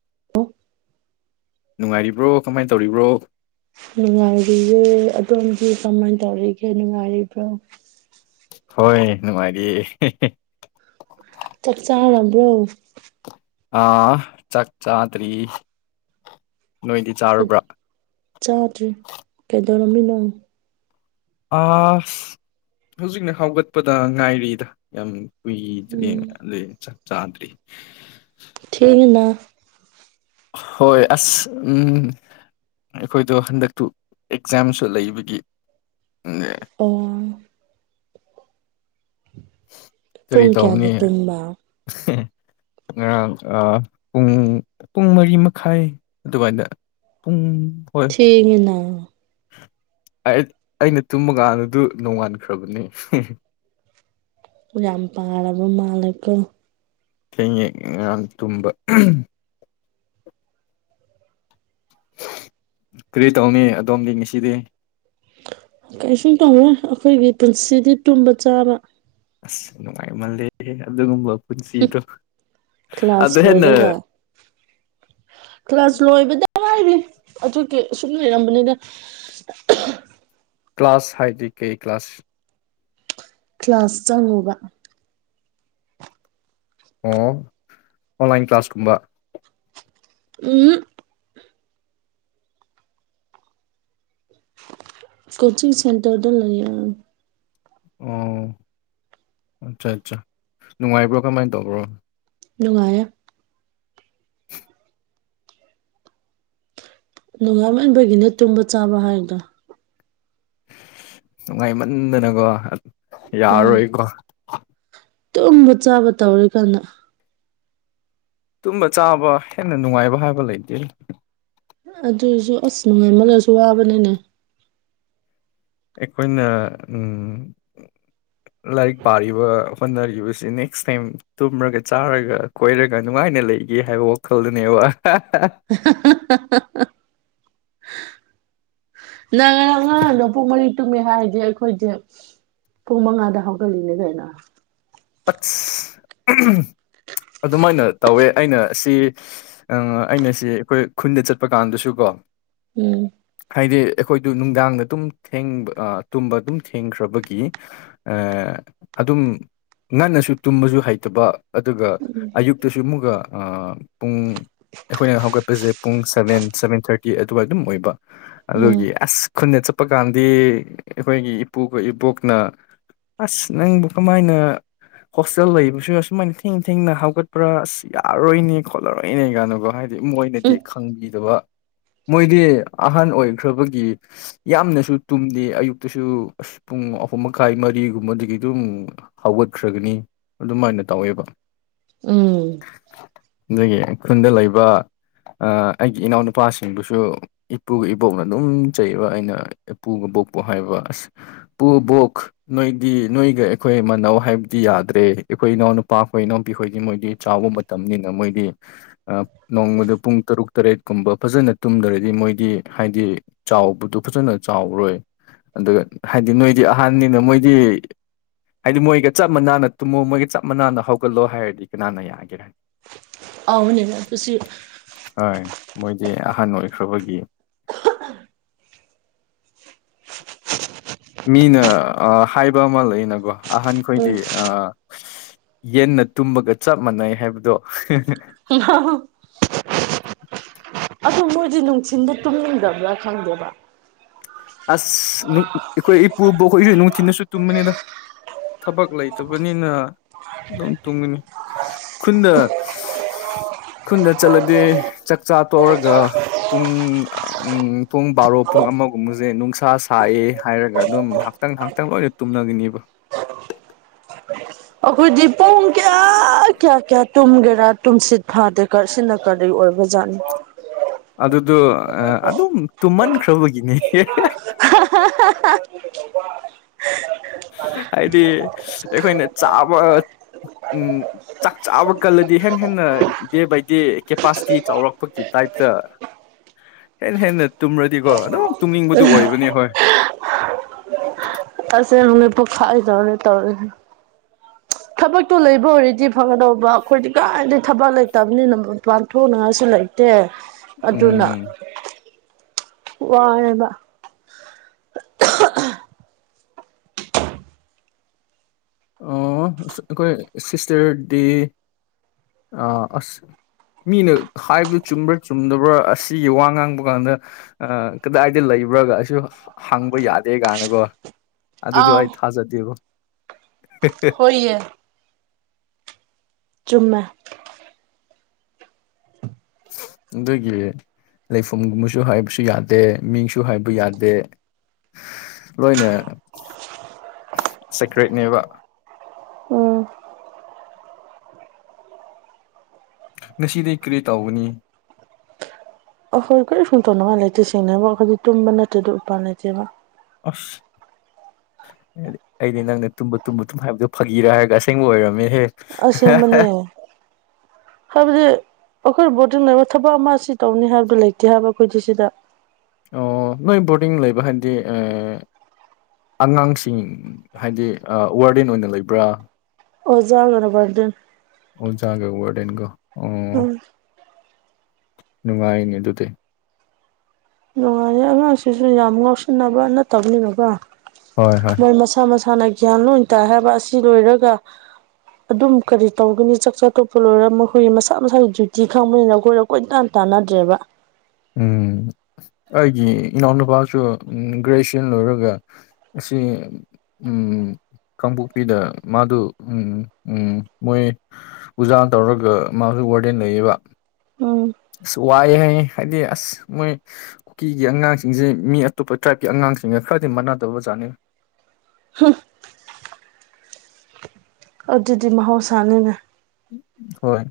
[unintelligible] ꯅꯨꯡꯉꯥꯏꯔꯤꯕ꯭ꯔꯣ ꯀꯃꯥꯏꯟ ꯇꯧꯔꯤꯕ꯭ꯔꯣ ꯅꯨꯡꯉꯥꯏꯔꯤꯌꯦ ꯑꯗꯣꯝꯗꯤ ꯀꯃꯥꯏꯟ ꯇꯧꯔꯤꯒꯦ ꯅꯨꯡꯉꯥꯏꯔꯤꯕ꯭ꯔꯣ ꯍꯣꯏ ꯅꯨꯡꯉꯥꯏꯔꯤꯌꯦ ꯍꯦꯍꯦ ꯆꯛ ꯆꯥꯔꯕ꯭ꯔꯣ ꯑꯥ ꯆꯥꯛ ꯆꯥꯗ꯭ꯔꯤ ꯅꯣꯏꯗꯤ ꯆꯥꯔꯕ꯭ꯔꯥ ꯆꯥꯗ꯭ꯔꯤ ꯀꯩꯗꯧꯔꯝꯃꯤꯅꯣ ꯑꯁ ꯍꯧꯖꯤꯛꯅ ꯍꯧꯒꯠꯄꯗ ꯉꯥꯏꯔꯤꯗ ꯌꯥꯝ ꯀꯨꯏꯗ꯭ꯔꯤꯅ ꯎꯝ ꯑꯗꯨꯏ ꯆꯥꯛ ꯆꯥꯗ꯭ꯔꯤ ꯊꯦꯡꯉꯦꯅ ꯍꯣꯏ ꯑꯁ ꯎꯝ ꯑꯈꯣꯏꯗꯣ ꯍꯟꯗꯛꯇꯨ ꯑꯦꯛꯖꯥꯝꯁꯨ ꯂꯩꯕꯒꯤ ꯑꯣ ꯀꯔꯤ ꯄꯨꯡ ꯇꯧꯅꯤ ꯀꯌꯥꯗ ꯇꯨꯝꯕ ꯉꯔꯥꯡ ꯑꯥ ꯄꯨꯡ ꯄꯨꯡ ꯃꯔꯤ ꯃꯈꯥꯏ ꯑꯗꯨꯋꯥꯏꯗ ꯎꯝ ꯊꯦꯡꯉꯦꯅ ꯑꯩꯠ ꯑꯩꯅ ꯇꯨꯝꯕ ꯀꯥꯟꯗꯗꯨ ꯅꯣꯡꯉꯥꯟꯈ꯭ꯔꯕꯅꯦ ꯌꯥꯝ ꯄꯥꯔꯕ ꯃꯥꯜꯂꯦꯀꯣ ꯊꯦꯡꯉꯦ ꯉꯔꯥꯡ ꯇꯨꯝꯕ ꯑꯍꯝ ꯀꯔꯤ ꯇꯧꯅꯤ ꯑꯗꯣꯝꯗꯤ ꯉꯁꯤꯗꯤ ꯀꯩꯁꯨꯝ ꯇꯧꯔꯣꯏ ꯑꯩꯈꯣꯏꯒꯤ ꯄꯨꯟꯁꯤꯗꯤ ꯇꯨꯝꯕ ꯆꯥꯕ ꯑꯁ ꯅꯨꯡꯉꯥꯏꯃꯜꯂꯦꯍꯦ ꯑꯗꯨꯒꯨꯝꯕ ꯄꯨꯟꯁꯤꯗꯣ ꯀ꯭ꯂꯥꯁ ꯑꯗꯨ ꯍꯦꯟꯅ ꯂꯣꯏꯔꯒ ꯀ꯭ꯂꯥꯁ ꯂꯣꯏꯕꯗ ꯍꯥꯏꯔꯤ ꯑꯗꯨꯒꯤ ꯑꯁꯨꯝ ꯂꯩꯔꯝꯕꯅꯤꯗ ꯀ꯭ꯂꯥꯁ ꯍꯥꯏꯗꯤ ꯀꯩ ꯀ꯭ꯂꯥꯁ ꯀ꯭ꯂꯥꯁ ꯆꯪꯉꯨꯕ ꯑꯣ ꯑꯣꯟꯂꯥꯏꯟ ꯀ꯭ꯂꯥꯁꯀꯨꯝꯕ ꯎꯝꯍꯛ ꯀꯣꯆꯤꯡ ꯁꯦꯟꯇ꯭ꯔꯗ ꯂꯩꯌ‌ꯦ ꯑꯣ ꯑꯠꯆꯥ ꯑꯠꯆꯥ ꯅꯨꯡꯉꯥꯏꯕ꯭ꯔꯣ ꯀꯃꯥꯏ ꯇꯧꯕ꯭ꯔꯣ ꯅꯨꯡꯉꯥꯏꯌꯦ ꯅꯣꯡꯉꯥꯥꯃꯟꯕꯒꯤꯅꯦ ꯇꯨꯝꯕ ꯆꯥꯕ ꯍꯥꯏꯗꯣ ꯅꯨꯡꯉꯥꯏꯃꯟꯗꯅꯀꯣ ꯎꯝ ꯌꯥꯔꯣꯏꯀꯣ ꯇꯨꯝꯕ ꯆꯥꯕ ꯇꯧꯔꯤ ꯀꯥꯟꯗ ꯇꯨꯝꯕ ꯆꯥꯕ ꯍꯦꯟꯅ ꯅꯨꯡꯉꯥꯏꯕ ꯍꯥꯏꯕ ꯂꯩꯇꯦ ꯑꯗꯨꯁꯨ ꯑꯁ ꯅꯨꯡꯉꯥꯏꯃꯜꯂꯁꯨ ꯋꯥꯕꯅꯤꯅꯦ ꯑꯩꯈꯣꯏꯅ ꯎꯃ ꯂꯥꯏꯔꯤꯛ ꯄꯥꯔꯤꯕ ꯍꯣꯠꯅꯔꯤꯕꯁꯤ ꯅꯦꯛꯁ ꯇꯥꯏꯝ ꯇꯨꯝꯔꯒ ꯆꯥꯔꯒ ꯀꯣꯏꯔꯒ ꯅꯨꯡꯉꯥꯏꯅ ꯂꯩꯒꯦ ꯍꯥꯏꯕ ꯋꯥꯈꯜꯗꯨꯅꯦꯕ ꯍꯥꯍꯥ ꯍꯥꯍꯥꯍꯥ ꯅꯪ ꯉꯔꯥꯡ ꯅꯄꯨꯡ ꯃꯔꯤ ꯇꯨꯝꯃ‌ꯦ ꯍꯥꯏꯔꯗꯤ ꯑꯩꯈꯣꯏꯗꯤ ꯄꯨꯡ ꯃꯉꯥꯗ ꯍꯧꯒꯠꯂꯤꯅꯦ ꯀꯩꯅꯣ ꯑꯁ ꯑꯗꯨꯃꯥꯏꯅ ꯇꯧꯋꯦ ꯑꯩꯅ ꯁꯤ ꯑꯩꯅꯁꯤ ꯑꯩꯈꯣꯏ ꯈꯨꯟꯗ ꯆꯠꯄ ꯀꯥꯟꯗꯁꯨ ꯀꯣ ꯎꯝ ꯍꯥꯏꯗꯤ ꯑꯩꯈꯣꯏꯗꯨ ꯅꯨꯡꯗꯥꯡꯗ ꯇꯨꯝ ꯊ‌ꯦꯡꯕ ꯑ ꯇꯨꯝꯕ ꯑꯗꯨꯝ ꯊꯦꯡꯈ꯭ꯔꯕꯒꯤ ꯑ ꯑꯗꯨꯝ ꯉꯟꯅꯁꯨ ꯇꯨꯝꯕꯁꯨ ꯍꯩꯇꯕ ꯑꯗꯨꯒ ꯑꯌꯨꯛꯇꯁꯨ ꯑꯃꯨꯛꯒ ꯄꯨꯡ ꯑꯩꯈꯣꯏꯅ ꯍꯧꯒꯠꯄꯁꯦ ꯄꯨꯡ ꯁꯚꯦꯟ ꯁꯚꯦꯟ ꯊꯥꯔꯇꯤ ꯑꯗꯨꯋꯥꯏ ꯑꯗꯨꯝ ꯑꯣꯏꯕ ꯎꯝ ꯑꯗꯨꯒꯤ ꯑꯁ ꯈꯨꯟꯗ ꯆꯠꯄ ꯀꯥꯟꯗꯤ ꯑꯩꯈꯣꯏꯒꯤ ꯏꯄꯨꯒ ꯏꯕꯣꯛꯅ ꯑꯁ ꯅꯪꯕꯨ ꯀꯃꯥꯏꯅ ꯍꯣꯁꯇꯦꯜ ꯂꯩꯕꯁꯨ ꯑꯁꯨꯃꯥꯏꯅ ꯊꯦꯡ ꯊꯦꯡꯅ ꯍꯧꯒꯠꯄ꯭ꯔꯥ ꯑꯁ ꯌꯥꯔꯣꯏꯅꯦ ꯈꯣꯠꯂꯔꯣꯏꯅꯦ ꯀꯥꯢꯅꯀꯣ ꯍꯥꯏꯗꯤ ꯃꯣꯏꯅꯗꯤ ꯎꯝ ꯈꯪꯕꯤꯗꯕ ꯃꯣꯏꯗꯤ ꯑꯍꯟ ꯑꯣꯏꯈ꯭ꯔꯕꯒꯤ ꯌꯥꯝꯅꯁꯨ ꯇꯨꯝꯗꯦ ꯑꯌꯨꯛꯇꯁꯨ ꯄꯨꯡ ꯑꯍꯨꯝ ꯃꯈꯥꯏ ꯃꯔꯤꯒꯨꯝꯕꯗꯒꯤ ꯑꯗꯨꯝ ꯍꯧꯒꯠ ꯈ꯭ꯔꯒꯅꯤ ꯑꯗꯨꯃꯥꯏꯅ ꯇꯧꯋꯦꯕ ꯎꯝ ꯅ‌ꯣꯏꯒꯤ ꯈꯨꯟꯗ ꯂꯩꯕ ꯑꯩꯒꯤ ꯑ ꯏꯅꯥꯎꯅꯨꯄꯥꯁꯤꯡꯗꯨꯁꯨ ꯏꯄꯨꯒ ꯏꯕꯣꯛꯅ ꯑꯗꯨꯝ ꯆꯩꯕ ꯑꯩꯅ ꯏꯄꯨ ꯏꯕꯣꯛꯄꯨ ꯍꯥꯏꯕ ꯑꯁ ꯄꯨ ꯕꯣꯛ ꯅꯣꯏꯗꯤ ꯅꯣꯏꯒ ꯑꯩꯈꯣꯏ ꯃꯅꯧ ꯍꯥꯏ ꯌꯥꯗ꯭ꯔꯦ ꯑꯩꯈꯣꯏ ꯏꯅꯥꯎ ꯅꯨꯄꯥ ꯈꯣꯏ ꯏꯅꯥꯎꯄꯤꯈꯣꯏꯗꯤ ꯃꯣꯏꯗꯤ ꯆꯥꯎꯕ ꯃꯇꯝꯅꯤꯅ ꯃꯣꯏꯗꯤ ꯅꯣꯡꯃꯗ ꯄꯨꯡ ꯇꯔꯨꯛ ꯇꯔꯦꯠꯀꯨꯝꯕ ꯐꯖꯅ ꯇꯨꯝꯗ꯭ꯔꯗꯤ ꯃꯣꯏꯗꯤ ꯍꯥꯏꯗꯤ ꯆꯥꯎꯕꯗꯨ ꯐꯖꯅ ꯆꯥꯎꯔꯣꯏ ꯑꯗꯨꯒ ꯍꯥꯏꯗꯤ ꯅꯣꯏꯗꯤ ꯑꯍꯟꯅꯤꯅ ꯃꯣꯏꯗꯤ ꯍꯥꯏꯗꯤ ꯃꯣꯏꯒ ꯆꯞ ꯃꯥꯟꯅ ꯇꯨꯝꯃꯣ ꯃꯣꯢꯒ ꯆꯞ ꯃꯥꯟꯅꯅ ꯍꯧꯒꯠꯂꯣ ꯍꯥꯢꯔꯗꯤ ꯀꯅꯥꯅ ꯌꯥꯒꯦꯔꯥ ꯍꯥꯎꯕꯅꯤꯕ ꯑꯗꯨꯁꯨ ꯍꯣꯏ ꯃꯣꯏꯗꯤ ꯑꯍꯟ ꯑꯣꯏꯈ꯭ꯔꯕꯒꯤ ꯃꯤꯅ ꯑ ꯍꯥꯏꯕ ꯑꯃ ꯂꯩꯅꯀꯣ ꯑꯍꯟꯈꯣꯏꯗꯤ ꯑ ꯌꯦꯟꯅ ꯇꯨꯝꯕꯒ ꯆꯞ ꯃꯥꯟꯅꯩ ꯍꯥꯏꯕꯗꯣ [unintelligible] ꯑꯗꯣ ꯃꯣꯏꯗꯤ ꯅꯨꯡꯊꯤꯟꯗ ꯇꯨꯝꯅꯤꯡꯗꯕ꯭ꯔꯥ ꯈꯪꯗꯦꯕ ꯑꯁ ꯅꯨ ꯑꯩꯈꯣꯏ ꯏꯄꯨꯕꯣꯛ ꯍꯣꯏꯖꯨ ꯅꯨꯡꯊꯤꯟꯗꯁꯨ ꯇꯨꯝꯕꯅꯤꯗ ꯊꯕꯛ ꯂꯩꯇꯕꯅꯤꯅ ꯑꯗꯨꯝ ꯇꯨꯝꯒꯅꯤ ꯈꯨꯟꯗ ꯈꯨꯟꯗ ꯆꯠꯂꯗꯤ ꯆꯥꯛ ꯆꯥ ꯇꯣꯛꯔꯒ ꯄꯨꯡ ꯎꯝ ꯄꯨꯡ ꯕꯥꯔꯣ ꯄꯨꯡ ꯑꯃꯒꯨꯝꯕ ꯖꯦ ꯅꯨꯡꯁꯥ ꯁꯥꯏꯌꯦ ꯍꯥꯏꯔꯒ ꯑꯗꯨꯝ ꯉꯥꯍꯥꯛꯇꯪ ꯉꯥꯍꯥꯛꯇꯪ ꯂꯣꯏꯅ ꯇꯨꯝꯅꯒꯅꯤꯕ ꯑꯈꯣꯏꯗꯤ ꯄꯨꯡ ꯀꯌꯥ ꯀꯌꯥ ꯀꯌꯥ ꯇꯨꯨꯝꯒꯦꯔꯥ ꯇꯨꯝꯁꯤꯠ ꯐꯥꯗꯦ ꯀꯣ ꯁꯤꯅ ꯀꯔꯤ ꯑꯣꯏꯕ ꯖꯥꯠꯅꯣ ꯑꯗꯨꯗꯣ ꯑꯗꯨꯝ ꯇꯨꯝꯃꯟꯈ꯭ꯔꯕꯒꯤꯅꯦ [unintelligible] [unintelligible] ꯍꯥꯏꯗꯤ ꯑꯩꯈꯣꯏꯅ ꯆꯥꯕ ꯎꯝ ꯆꯥꯛ ꯆꯥꯕ ꯀꯜꯂꯗꯤ ꯍꯦꯟꯅ ꯍꯦꯟꯅ ꯗꯦ ꯕꯥꯏ ꯗꯦ ꯀꯦꯄꯥꯁꯤꯇꯤ ꯆꯥꯎꯔꯛꯄꯒꯤ ꯇꯥꯏꯞꯇ ꯍꯦꯟꯅ ꯍꯦꯟꯅ ꯇꯨꯝꯔꯗꯤꯀꯣ ꯑꯗꯨꯝ ꯇꯨꯝꯅꯤꯡꯕꯗꯨ ꯑꯣꯏꯕꯅꯦ ꯍꯣꯏ ꯑꯁꯦꯡꯕꯅꯦ ꯄꯨꯈꯥꯏꯒꯗꯧꯔꯦ ꯇꯧꯔꯤꯁꯦ [inaudible] ꯊꯕꯛꯇꯣ ꯂꯩꯕ ꯑꯣꯏꯔꯗꯤ ꯐꯒꯗꯧꯕ ꯑꯩꯈꯣꯢꯗꯤ ꯀꯥꯏꯗꯩ ꯊꯕꯛ ꯂꯩꯇꯕꯅꯤꯅ ꯃꯄꯥꯟ ꯊꯣꯛꯅꯉꯥꯏꯁꯨ ꯂꯩ ꯇꯦ ꯑꯗꯨꯅ ꯎꯝ ꯋꯥꯔꯦꯕ ꯑꯣ ꯑꯩꯈꯣꯏ ꯁꯤꯁꯇꯔꯗꯤ ꯑ ꯑꯁ ꯃꯤꯅ ꯍꯥꯏꯕ ꯆꯨꯝꯕ꯭ꯔꯥ ꯆꯨꯝꯗꯕ꯭ꯔꯥ ꯑꯁꯤꯒꯤ ꯋꯥ ꯉꯥꯡꯕ ꯀꯥꯟꯗ ꯑ ꯀꯗꯥꯏꯗ ꯂꯩꯕ꯭ꯔꯥꯒꯁꯨ ꯍꯪꯕ ꯌꯥꯗꯦ ꯀꯥꯏꯅꯒꯣ ꯑꯗꯨꯗꯣ ꯑꯥꯎ ꯑꯩ ꯊꯥꯖꯗꯦꯕꯣ ꯍꯣꯏꯌꯦ ꯆꯨꯝꯃꯦ ꯑꯗꯨꯒꯤ ꯂꯩꯐꯝꯒꯨꯝꯕꯁꯨ ꯍꯥꯏꯕꯁꯨ ꯌꯥꯗꯦ ꯃꯤꯡꯁꯨ ꯍꯥꯏꯕ ꯌꯥꯗꯦ ꯂꯣꯏꯅ ꯁꯦꯀ꯭ꯔꯦꯠꯅꯦꯕ ꯎꯝ ꯉꯁꯤꯗꯤ ꯀꯔꯤ ꯇꯧꯒꯅꯤ ꯑꯈꯣꯏ ꯀꯔꯤꯁꯨ ꯇꯧꯅꯤꯡꯉꯥꯏ ꯂꯩꯇꯦ ꯁꯦꯡꯅ ꯍꯥꯏꯕ ꯑꯈꯣꯏꯗꯤ ꯇꯨꯝꯕ ꯅꯠꯇ꯭ꯔꯗꯤ ꯎꯄꯥꯏ ꯂꯩꯇꯦꯕ ꯑꯁ ꯑꯩꯗꯤ ꯑꯩꯗꯤ ꯅꯪꯅ ꯇꯨꯝꯕ ꯇꯨꯝꯕ ꯗꯨꯝ ꯍꯥꯏꯕꯗꯣ ꯐꯥꯒꯤꯔ ꯍꯥꯏꯔꯒ ꯑꯁꯦꯡꯕ ꯑꯣꯏꯔꯝꯃꯦꯍꯦ ꯑꯁꯦꯡꯕꯅꯦ ꯍꯥꯏꯕꯗꯤ ꯑꯈꯣꯏ ꯕꯣꯔꯗꯤꯡ ꯂꯩꯕ ꯊꯕꯛ ꯑꯃ ꯁꯤ ꯇꯧꯅꯤ ꯍꯥꯏꯕꯗꯣ ꯂꯩꯇꯦ ꯍꯥꯏꯕ ꯑꯩꯈꯣꯏꯗꯤ ꯁꯤꯗ ꯑꯣ ꯅꯣꯏ ꯕꯣꯔꯗꯤꯡ ꯂꯩꯕ ꯍꯥꯏꯕꯗꯤ ꯑ ꯑꯉꯥꯡꯁꯤꯡ ꯍꯥꯏꯗꯤ ꯑ ꯋꯥꯔꯗꯦꯟ ꯑꯣꯏꯅ ꯂꯩꯕ꯭ꯔꯥ ꯑꯣꯖꯥ [unintelligible] ꯑꯣꯖꯥꯒ ꯋꯥꯔꯗꯦꯟꯒ ꯑꯣ ꯎꯝ ꯅꯨꯡꯉꯥꯏꯅꯤ ꯑꯗꯨꯗꯤ ꯅꯨꯡꯉꯥꯏꯌꯦ ꯑꯉꯥꯡꯁꯤꯡꯁꯨ ꯌꯥꯝ ꯉꯥꯎꯁꯤꯟꯅꯕ ꯅꯠꯇꯕꯅꯤꯅꯀꯣ ꯍꯣꯏ ꯍꯣꯏ ꯃꯣꯏ ꯃꯁꯥ ꯃꯁꯥꯅ ꯒ꯭ꯌꯥꯟ ꯂꯣꯏ ꯇꯥꯏ ꯍꯥꯏꯕ ꯑꯁꯤ ꯂꯣꯏꯔꯒ ꯑꯗꯨꯝ ꯀꯔꯤ ꯇꯧꯒꯅꯤ ꯆꯥꯛ ꯆꯥ ꯇꯣꯛꯄ ꯂꯣꯢꯔ ꯃꯈꯣꯢꯒꯤ ꯃꯁꯥ ꯃꯁꯥꯒꯤ ꯗ꯭ꯌꯨꯇꯤ ꯈꯪꯕꯅꯤꯅꯀꯣ ꯀꯣꯏꯇꯥꯟ ꯇꯥꯟꯅꯗ꯭ꯔꯦꯕ ꯎꯝ ꯑꯩꯒꯤ ꯏꯅꯥꯎꯅꯨꯄꯥꯁꯨ ꯎꯝ ꯒ꯭ꯔꯦꯖꯨꯌꯦꯁꯟ ꯂꯣꯏꯔꯒ ꯑꯁꯤ ꯎꯝ ꯀꯥꯡꯄꯣꯛꯄꯤꯗ ꯃꯥꯗꯨ ꯎꯝ ꯎꯝ ꯃꯣꯏ ꯎꯖꯥꯅ ꯇꯧꯔꯒ ꯃꯥꯖꯨ ꯋꯥꯔꯗꯦꯟ ꯅꯩꯌꯦꯕ ꯎꯝ ꯑꯁ ꯋꯥꯏ ꯍꯥꯏꯌꯦ ꯍꯥꯏꯗꯤ ꯑꯁ ꯃꯣꯏ ꯀꯨꯀꯤꯒꯤ ꯑꯉꯥꯡꯁꯤꯡꯖꯦ ꯃꯤ ꯑꯇꯣꯞꯄ ꯇ꯭ꯔꯥꯏꯞꯀꯤ ꯑꯉꯥꯡꯁꯤꯡꯒ ꯈꯔꯗꯤ ꯃꯥꯟꯅꯗꯕꯖꯥꯠꯅꯤ ꯍꯨꯝꯐ ꯑꯗꯨꯗꯤ ꯃꯍꯧꯁꯥꯅꯤꯅꯦ ꯍꯣꯏ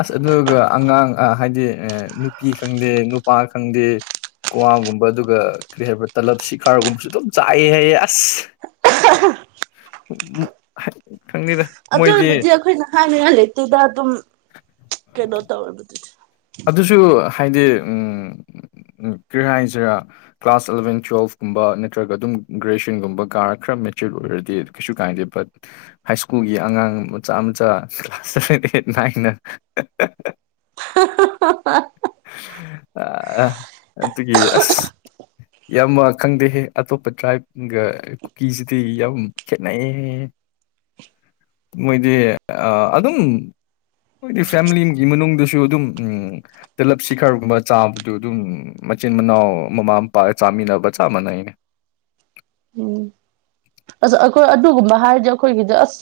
ꯑꯁ ꯑꯗꯨꯒ ꯑꯉꯥꯡ ꯑ ꯍꯥꯏꯗꯤ ꯑ ꯅꯨꯄꯤ ꯈꯪꯗꯦ ꯅꯨꯄꯥ ꯈꯪꯗꯦ ꯀ꯭ꯋꯥꯒꯨꯝꯕ ꯑꯗꯨꯒ ꯀꯔꯤ ꯍꯥꯏꯕ ꯇꯂꯞ ꯁꯤꯈꯥꯔꯒꯨꯝꯕꯁꯨ ꯑꯗꯨꯝ ꯆꯥꯏꯌꯦ ꯍꯥꯏꯌꯦ ꯑꯁ ꯎꯝ ꯍꯥꯏꯠ ꯈꯪꯗꯦꯗ ꯃꯣꯏꯗꯤ ꯑꯗꯨꯗꯤ ꯑꯈꯣꯏꯅ ꯍꯥꯏꯅꯤꯡꯉꯥꯏ ꯂꯩꯇꯦꯗ ꯑꯗꯨꯝ ꯀꯩꯅꯣ ꯇꯧꯔꯕꯨꯗꯤ ꯑꯗꯨꯁꯨ ꯍꯥꯏꯗꯤ ꯎꯝ ꯀ꯭ꯔꯤꯍꯥꯏꯁꯤꯔꯥ ꯀ꯭ꯂꯥꯁ ꯑꯦꯂꯚꯦꯟ ꯇꯨꯋꯦꯜꯐꯀꯨꯝꯕ ꯅꯠꯇ꯭ꯔꯒ ꯑꯗꯨꯝ ꯒ꯭ꯔꯦꯖꯨꯋꯦꯁꯟꯒꯨꯝꯕ ꯀꯥꯔ ꯈꯔ ꯃꯦꯆ꯭ꯌꯣꯔ ꯑꯣꯏꯔꯗꯤ ꯀꯩꯁꯨ ꯀꯥꯏꯗꯦ ꯕꯠ ꯍꯥꯏ ꯁ꯭ꯀꯨꯜꯒꯤ ꯑꯉꯥꯡ ꯃꯆꯥ ꯃꯆꯥ ꯀ꯭ꯂꯥꯁ ꯁꯚꯦꯟ ꯑꯥꯏꯠ ꯅꯥꯏꯟꯅ [unintelligible] ꯍꯥꯍꯥꯍꯥꯍꯥ ꯑꯥ ꯑꯥ ꯑꯗꯨꯒꯤ ꯑꯁ ꯏꯌꯥꯝꯕ ꯈꯪꯗꯦꯍꯦ ꯑꯇꯣꯞꯄ ꯇ꯭ꯔꯥꯏꯞꯒ ꯀꯨ ꯀꯨꯀꯤꯁꯤꯗꯤ ꯌꯥꯝ ꯈꯦꯠꯅꯩꯌꯦ ꯍꯥꯏꯌꯦ ꯃꯣꯏꯗꯤ ꯑꯥ ꯑꯗꯨꯝ ꯃꯣꯏꯗꯤ ꯐꯦꯃꯤꯂꯤꯝꯒꯤ ꯃꯅꯨꯡꯗꯁꯨ ꯑꯗꯨꯝ ꯎꯝ ꯇꯂꯞꯁꯤꯈꯥꯔꯒꯨꯝꯕ ꯆꯥꯕꯗꯨ ꯑꯗꯨꯝ ꯃꯆꯤꯟ ꯃꯅꯥꯎ ꯃꯃꯥ ꯃꯄꯥꯒ ꯆꯥꯃꯤꯟꯅꯕ ꯆꯥꯞ ꯃꯥꯟꯅꯩꯅꯦ ꯎꯝ ꯑꯁ ꯑꯈꯣꯏ ꯑꯗꯨꯒꯨꯝꯕ ꯍꯥꯏꯔꯗꯤ ꯑꯈꯣꯏꯒꯤꯗ ꯑꯁ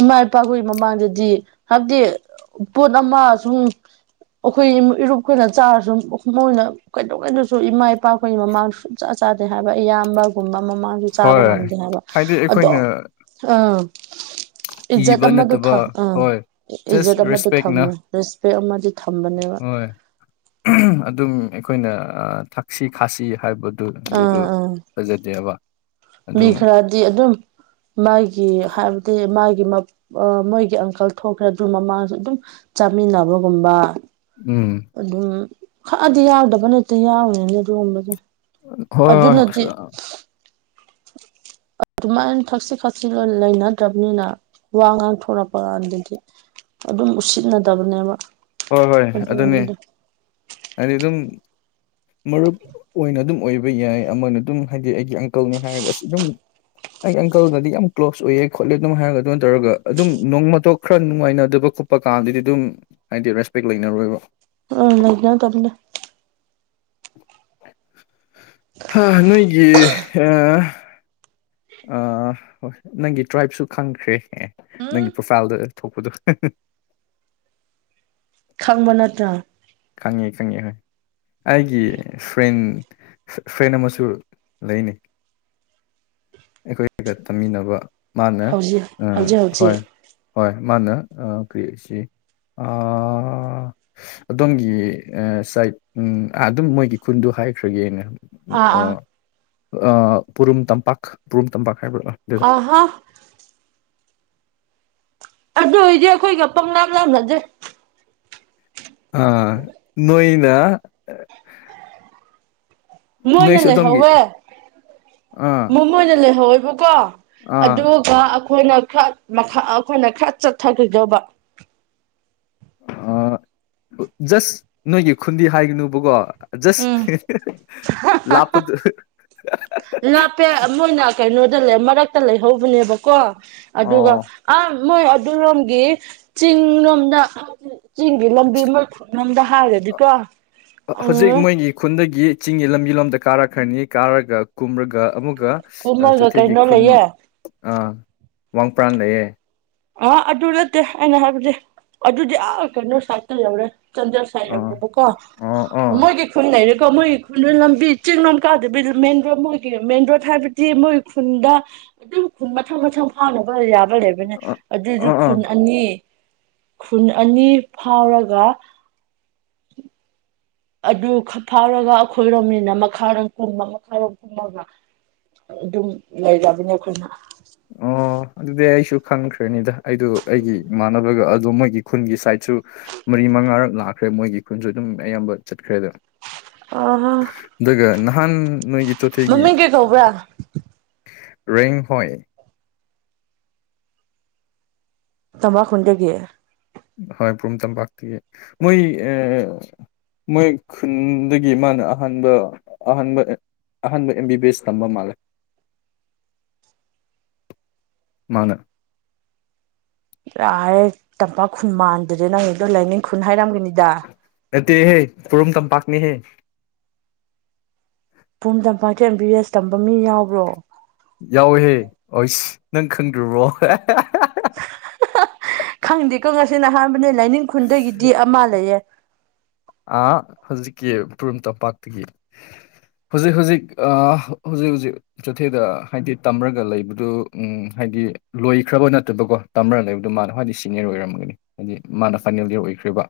ꯏꯃꯥ ꯏꯄꯥꯈꯣꯏ ꯃꯃꯥꯡꯗꯗꯤ ꯍꯥꯏꯕꯗꯤ ꯄꯣꯠ ꯑꯃ ꯁꯨꯝ ꯑꯈꯣꯏ ꯏꯃꯨ ꯏꯔꯨꯞꯈꯣꯏꯅ ꯆꯥꯔꯁꯨ ꯃꯣꯏꯅ ꯀꯩꯗꯧꯉꯩꯗꯁꯨ ꯏꯃꯥ ꯏꯄꯥ ꯈꯣꯏ ꯃꯃꯥꯡꯗꯁꯨ ꯁꯨꯡꯆꯥ ꯆꯥꯗꯦ ꯍꯥꯏꯕ ꯏꯌꯥꯝꯕꯒꯨꯝꯕ ꯃꯃꯥꯡꯗ ꯆꯥꯕ ꯍꯣꯏ ꯉꯝꯗꯦ ꯍꯥꯏꯕ ꯍꯥꯏꯗꯤ ꯑꯗꯣ ꯑꯩꯈꯣꯏꯅ ꯑꯥ ꯏꯖꯠ ꯀꯤꯕ ꯑꯃꯗꯣ ꯅꯠꯇꯕ ꯊ ꯑꯥ ꯍꯣꯏ ꯏ ꯏꯖꯠ ꯖꯁ ꯑꯃꯗꯤ ꯔꯦꯁꯄꯦꯛꯅ ꯊꯝꯃꯣ ꯔꯦꯁꯄꯦꯛ ꯑꯃꯗꯤ ꯊꯝꯕꯅꯦꯕ ꯍꯣꯏ [unintelligible] ꯑꯗꯨꯝ ꯑꯩꯈꯣꯏꯅ ꯑ ꯊꯛꯁꯤ ꯈꯥꯁꯤ ꯍꯥꯏꯕ ꯑꯗꯨ ꯃꯗꯨ ꯑꯥ ꯑꯥ ꯐꯖꯗꯦꯑꯕ ꯃꯤ ꯈꯔꯗꯤ ꯑꯗꯨꯝ ꯃꯥꯒꯤ ꯍꯥꯏꯕꯗꯤ ꯃꯥꯒꯤ ꯃꯞ ꯑ ꯃꯣꯏꯒꯤ ꯑꯪꯀꯜ ꯊꯣꯛꯔꯗꯤ ꯃꯃꯥꯡꯁꯨ ꯑꯗꯨꯝ ꯆꯥꯃꯤꯟꯅꯕꯒꯨꯝꯕ ꯎꯝ ꯑꯗꯨꯝ ꯈꯛꯑꯗꯤ ꯌꯥꯎꯗꯕ ꯅꯠꯇꯦ ꯌꯥꯎꯔꯤꯅꯦ ꯑꯗꯨꯒꯨꯝꯕꯗꯣ ꯑ ꯍꯣꯏ ꯍꯣꯏ ꯑꯁꯑꯌꯥꯝ ꯑꯗꯨꯃꯥꯏꯅ ꯊꯛꯁꯤ ꯈꯥꯁꯤ ꯂꯣꯏ ꯂꯩꯅꯗ꯭ꯔꯕꯅꯤꯅ ꯋꯥ ꯉꯥꯡꯊꯣꯔꯛꯄ ꯀꯥꯟꯗꯗꯤ ꯑꯗꯨꯝ ꯎꯁꯤꯠꯅꯗꯕꯅꯦꯕ ꯍꯣꯏ ꯍꯣꯏ ꯑꯗꯨꯅꯦ ꯑꯗꯨꯒꯨꯝꯕꯗꯣ ꯍꯥꯏꯗꯤ ꯑꯗꯨꯝ ꯃꯔꯨꯞ ꯑꯣꯏꯅ ꯑꯗꯨꯝ ꯑꯣꯏꯕ ꯌꯥꯏ ꯑꯃꯅ ꯑꯗꯨꯝ ꯍꯥꯏꯗꯤ ꯑꯩꯒꯤ ꯑꯪꯀꯜꯅꯤ ꯍꯥꯏꯔꯒ ꯑꯗꯨꯝ ꯑꯩ ꯑꯪꯀꯜꯒꯗꯤ ꯌꯥꯝ ꯀ꯭ꯂꯣꯖ ꯑꯣꯏꯌꯦ ꯈꯣꯠꯂꯦ ꯑꯗꯨꯝ ꯍꯥꯏꯔꯒ ꯑꯗꯨꯃꯥꯏꯟꯅ ꯇꯧꯔꯒ ꯑꯗꯨꯝ ꯅꯣꯡꯃꯇꯣꯛ ꯈꯔ ꯅꯨꯡꯉꯥꯏꯅꯗꯕ ꯈꯣꯠ ꯄꯥ ꯀꯥꯟꯗꯗꯤ ꯑꯗꯨꯝ ꯍꯥꯏꯗꯤ ꯔꯦꯁꯄꯦꯛ ꯂꯩꯅꯔꯣꯏꯕ ꯑꯥ ꯂꯩꯅꯗꯕꯅꯦ ꯍꯥ ꯅꯣꯏꯒꯤ ꯑꯥ ꯑꯥ ꯍꯣꯏ ꯅꯪꯒꯤ ꯇ꯭ꯔꯥꯏꯞꯁꯨ ꯈꯪꯈ꯭ꯔꯦ ꯑꯦ ꯎꯝ ꯅꯪꯒꯤ ꯄ꯭ꯔꯣꯐꯥꯏꯜꯗ ꯊꯣꯛꯄꯗꯣ ꯈꯪꯕ ꯅꯠꯇ꯭ꯔꯥ ꯈꯪꯉꯦ ꯈꯪꯉꯦ ꯑꯩꯒꯤ ꯐ꯭ꯔꯦꯟ ꯐ꯭ꯔꯦꯟ ꯑꯃꯁꯨ ꯂꯩꯅꯦ ꯑꯩꯈꯣꯏꯒ ꯇꯝꯃꯤꯟꯅꯕ ꯃꯥꯅ ꯍꯧꯖꯤꯛ ꯑꯥ ꯍꯧꯖꯤꯛ ꯍꯣꯏ ꯍꯧꯖꯤꯛ ꯍꯣꯏ ꯃꯥꯅ ꯀꯔꯤ ꯁꯤ ꯑꯥ ꯑꯗꯣꯝꯒꯤ ꯁꯥꯏꯠ ꯎꯝ ꯑꯥ ꯑꯗꯨꯝ ꯃꯣꯏꯒꯤ ꯈꯨꯟꯗꯨ ꯍꯥꯏꯈ꯭ꯔꯒꯦꯅ ꯑꯥ ꯄꯨꯔꯨꯝ ꯇꯝꯄꯥꯛ ꯄꯨꯔꯨꯝ ꯇꯝꯄꯥꯛ ꯍꯥꯏꯕ꯭ꯔꯥꯥ ꯑꯥꯍꯥ ꯑꯗꯨ ꯑꯣꯏꯗꯤ ꯑꯩꯈꯣꯏꯒ ꯄꯪꯅꯥꯞ ꯂꯥꯞꯅꯗꯦ ꯑꯥ ꯅꯣꯏꯅ ꯃꯣꯏꯅ ꯅꯣꯏꯁꯨ ꯑꯗꯣꯝꯒꯤ ꯂꯩꯍꯧꯋꯦ ꯑꯥ ꯃꯣ ꯃꯣꯏꯅ ꯂꯩꯍꯧꯋꯦꯕꯀꯣ ꯑꯥ ꯑꯗꯨ ꯒ ꯑꯩꯈꯣꯏꯅ ꯈꯔ ꯃꯈꯥ ꯑꯩꯈꯣꯏꯅ ꯈꯔ ꯆꯠꯊꯈꯤꯗꯧꯕ ꯑꯥ ꯖꯁ ꯅꯣꯏꯒꯤ ꯈꯨꯟꯗꯤ ꯍꯥꯏꯒꯅꯨꯕꯀꯣ ꯖꯁ ꯍꯦꯍꯦ ꯂꯥꯞꯄꯗꯣ ꯍꯥꯍꯥ ꯂꯥꯞꯄꯦ ꯃꯣꯏꯅ ꯀꯩꯅꯣꯗ ꯂꯩ ꯃꯔꯛꯇ ꯂꯩꯍꯧꯕꯅꯦꯕꯀꯣ ꯑꯗꯨꯒ ꯑꯣ ꯑꯥ ꯃꯣꯏ ꯑꯗꯨꯔꯣꯝꯒꯤ ꯆꯤꯡ ꯂꯣꯝꯗ ꯆꯤꯡꯒꯤ ꯂꯝꯕꯤ ꯑꯃ [unintelligible] ꯍꯥꯏꯔꯗꯤꯀꯣ ꯍꯧꯖꯤꯛ ꯎꯝ ꯃꯣꯏꯒꯤ ꯈꯨꯟꯗꯒꯤ ꯆꯤꯡꯒꯤ ꯂꯝꯕꯤ ꯂꯣꯝꯗ ꯀꯥꯔꯛꯈ꯭ꯔꯅꯤ ꯀꯥꯔꯒ ꯀꯨꯝꯔꯒ ꯑꯃꯨꯛꯀ ꯀꯨꯝꯃꯒ ꯆꯨꯊꯦꯛꯒꯤ ꯀꯩꯅꯣ ꯈꯨꯟ ꯂꯩꯌꯦ ꯑꯥ ꯋꯥꯡꯄ꯭ꯔꯥꯟ ꯂꯩꯌꯦ ꯑꯥ ꯑꯗꯨ ꯅꯠꯇꯦ ꯑꯩꯅ ꯍꯥꯏꯕꯗꯤ ꯑꯗꯨꯗꯤ ꯑꯥ ꯀꯩꯅꯣ ꯁꯥꯠꯇ ꯌꯧꯔꯦ ꯆꯥꯟꯗꯦꯜ ꯑꯥ ꯁꯥꯏꯠꯔꯣꯝꯅꯦꯕꯀꯣ ꯑꯣ ꯑꯣ ꯃꯣꯏꯒꯤ ꯈꯨꯟ ꯂꯩꯔꯦꯀꯣ ꯃꯣꯏꯒꯤ ꯈꯨꯜꯗꯨ ꯂꯝꯕꯤ ꯆꯤꯡꯂꯣꯝ ꯀꯥꯗꯕꯤꯗ ꯃꯦꯟ ꯔꯣꯗ ꯃꯣꯏꯒꯤ ꯃꯦꯟ ꯔꯣꯗ ꯍꯥꯏꯕꯗꯤ ꯃꯣꯏꯒꯤ ꯈꯨꯟꯗ ꯑꯗꯨꯝ ꯈꯨꯟ ꯃꯊꯪ ꯃꯊꯪ ꯐꯥꯎꯅ ꯌꯥꯕ ꯂꯩꯕꯅꯦ ꯑ ꯑꯗꯨꯏꯖꯨ ꯑꯥ ꯑꯥ ꯈꯨꯟ ꯑꯅꯤ ꯈꯨꯟ ꯑꯅꯤ ꯐꯥꯎꯔꯒ ꯑꯗꯨ ꯐꯥꯎꯔꯒ ꯑꯩꯈꯣꯏꯔꯣꯝꯅꯤꯅ ꯃꯈꯥꯔꯣꯝ ꯀꯨꯝꯕ ꯃꯈꯥꯔꯣꯝ ꯀꯨꯝꯃꯒ ꯑꯗꯨꯝ ꯂꯩꯔꯕꯅꯦ ꯑꯩꯈꯣꯏꯅ ꯑꯣ ꯑꯗꯨꯗꯤ ꯑꯩꯁꯨ ꯈꯪꯈ꯭ꯔꯅꯤꯗ ꯑꯩꯗꯣ ꯑꯩꯒꯤ ꯏꯃꯥꯟꯅꯕꯒ ꯑꯗꯨꯣ ꯃꯣꯏꯒꯤ ꯈꯨꯟꯒꯤ ꯁꯥꯏꯠꯁꯨ ꯃꯔꯤ ꯃꯉꯥꯔꯛ ꯂꯥꯛꯈ꯭ꯔꯦ ꯃꯣꯏꯒꯤ ꯈꯨꯟꯗꯨ ꯑꯗꯨꯝ ꯑꯌꯥꯝꯕ ꯆꯠꯈ꯭ꯔꯦꯗ ꯑꯥꯍꯥ ꯑꯗꯨꯒ ꯅꯍꯥꯟ ꯅꯣꯏꯒꯤ ꯆꯣꯊꯦꯒꯤ ꯀꯩ ꯀꯧꯕ꯭ꯔꯥ ꯔꯦꯡ ꯍꯣꯏ ꯇꯝꯕ ꯈꯨꯟꯗꯒꯤ ꯍꯣꯏ ꯄ꯭ꯔꯨꯇꯝ ꯄꯥꯛꯇ ꯃꯣꯏ ꯑꯥ ꯃꯣꯏ ꯈꯨꯟꯗꯒꯤ ꯃꯥꯅ ꯑꯍꯥꯟꯕ ꯑꯍꯥꯟꯕ ꯑꯍꯥꯟꯕ ꯑꯦꯝ ꯕꯤ ꯕꯤ ꯑꯦꯁ ꯇꯝꯕ ꯃꯥꯜꯂꯦ ꯃꯥꯅ ꯌꯥꯔꯦ ꯇꯝꯄꯥꯛ ꯈꯨꯟ ꯃꯥꯟꯗ꯭ꯔꯦ ꯅꯪꯒꯤꯗꯣ ꯂꯥꯏꯅꯤꯡ ꯈꯨꯟ ꯍꯥꯏꯔꯝꯒꯅꯤꯗ ꯅꯠꯇꯦꯍꯦ ꯄꯨꯔꯨꯝ ꯇꯝꯄꯥꯛꯅꯦꯍꯦ ꯄꯨꯝ ꯇꯝꯄꯥꯛ ꯊꯦ ꯕꯤ ꯕꯤ ꯑꯦꯁ ꯇꯝꯕ ꯃꯤ ꯌꯥꯎꯕ꯭ꯔꯣ ꯌꯥꯎꯋꯦꯍꯦ ꯑꯣꯏꯁ ꯅꯪ ꯈꯪꯗ꯭ꯔꯣꯕ꯭ꯔꯣ ꯈꯪꯗꯦꯀꯣ ꯉꯁꯤꯅ ꯑꯍꯥꯟꯕꯅꯦ ꯂꯥꯏꯅꯤꯡ ꯈꯨꯟꯗꯒꯤꯗꯤ ꯑꯃꯥ ꯂꯩꯌꯦ ꯑꯥ ꯍꯧꯖꯤꯛꯀꯤ ꯄꯨꯔꯝ ꯇꯝꯄꯥꯛꯇꯒꯤ ꯍꯨꯖꯤꯛ ꯍꯨꯖꯤꯛ ꯑꯥ ꯍꯨꯖꯤꯛ ꯍꯨꯖꯤꯛ ꯆꯣꯊꯦꯗ ꯍꯥꯏꯗꯤ ꯇꯝꯔꯒ ꯂꯩꯕꯗꯨ ꯎꯝ ꯍꯥꯏꯗꯤ ꯂꯣꯏꯈ꯭ꯔꯕ ꯅꯠꯇ꯭ꯔ ꯇꯧꯕ ꯇꯝꯔ ꯂꯩꯕꯗꯣ ꯃꯥꯅ ꯃꯥꯗꯤ ꯁꯤꯅ꯭ꯌꯔ ꯑꯣꯏꯔꯝꯒꯅꯤ ꯍꯥꯏꯗꯤ ꯃꯥꯅ ꯐꯥꯏꯅꯦꯜ ꯏꯌꯔ ꯑꯣꯏꯈ꯭ꯔꯦꯕ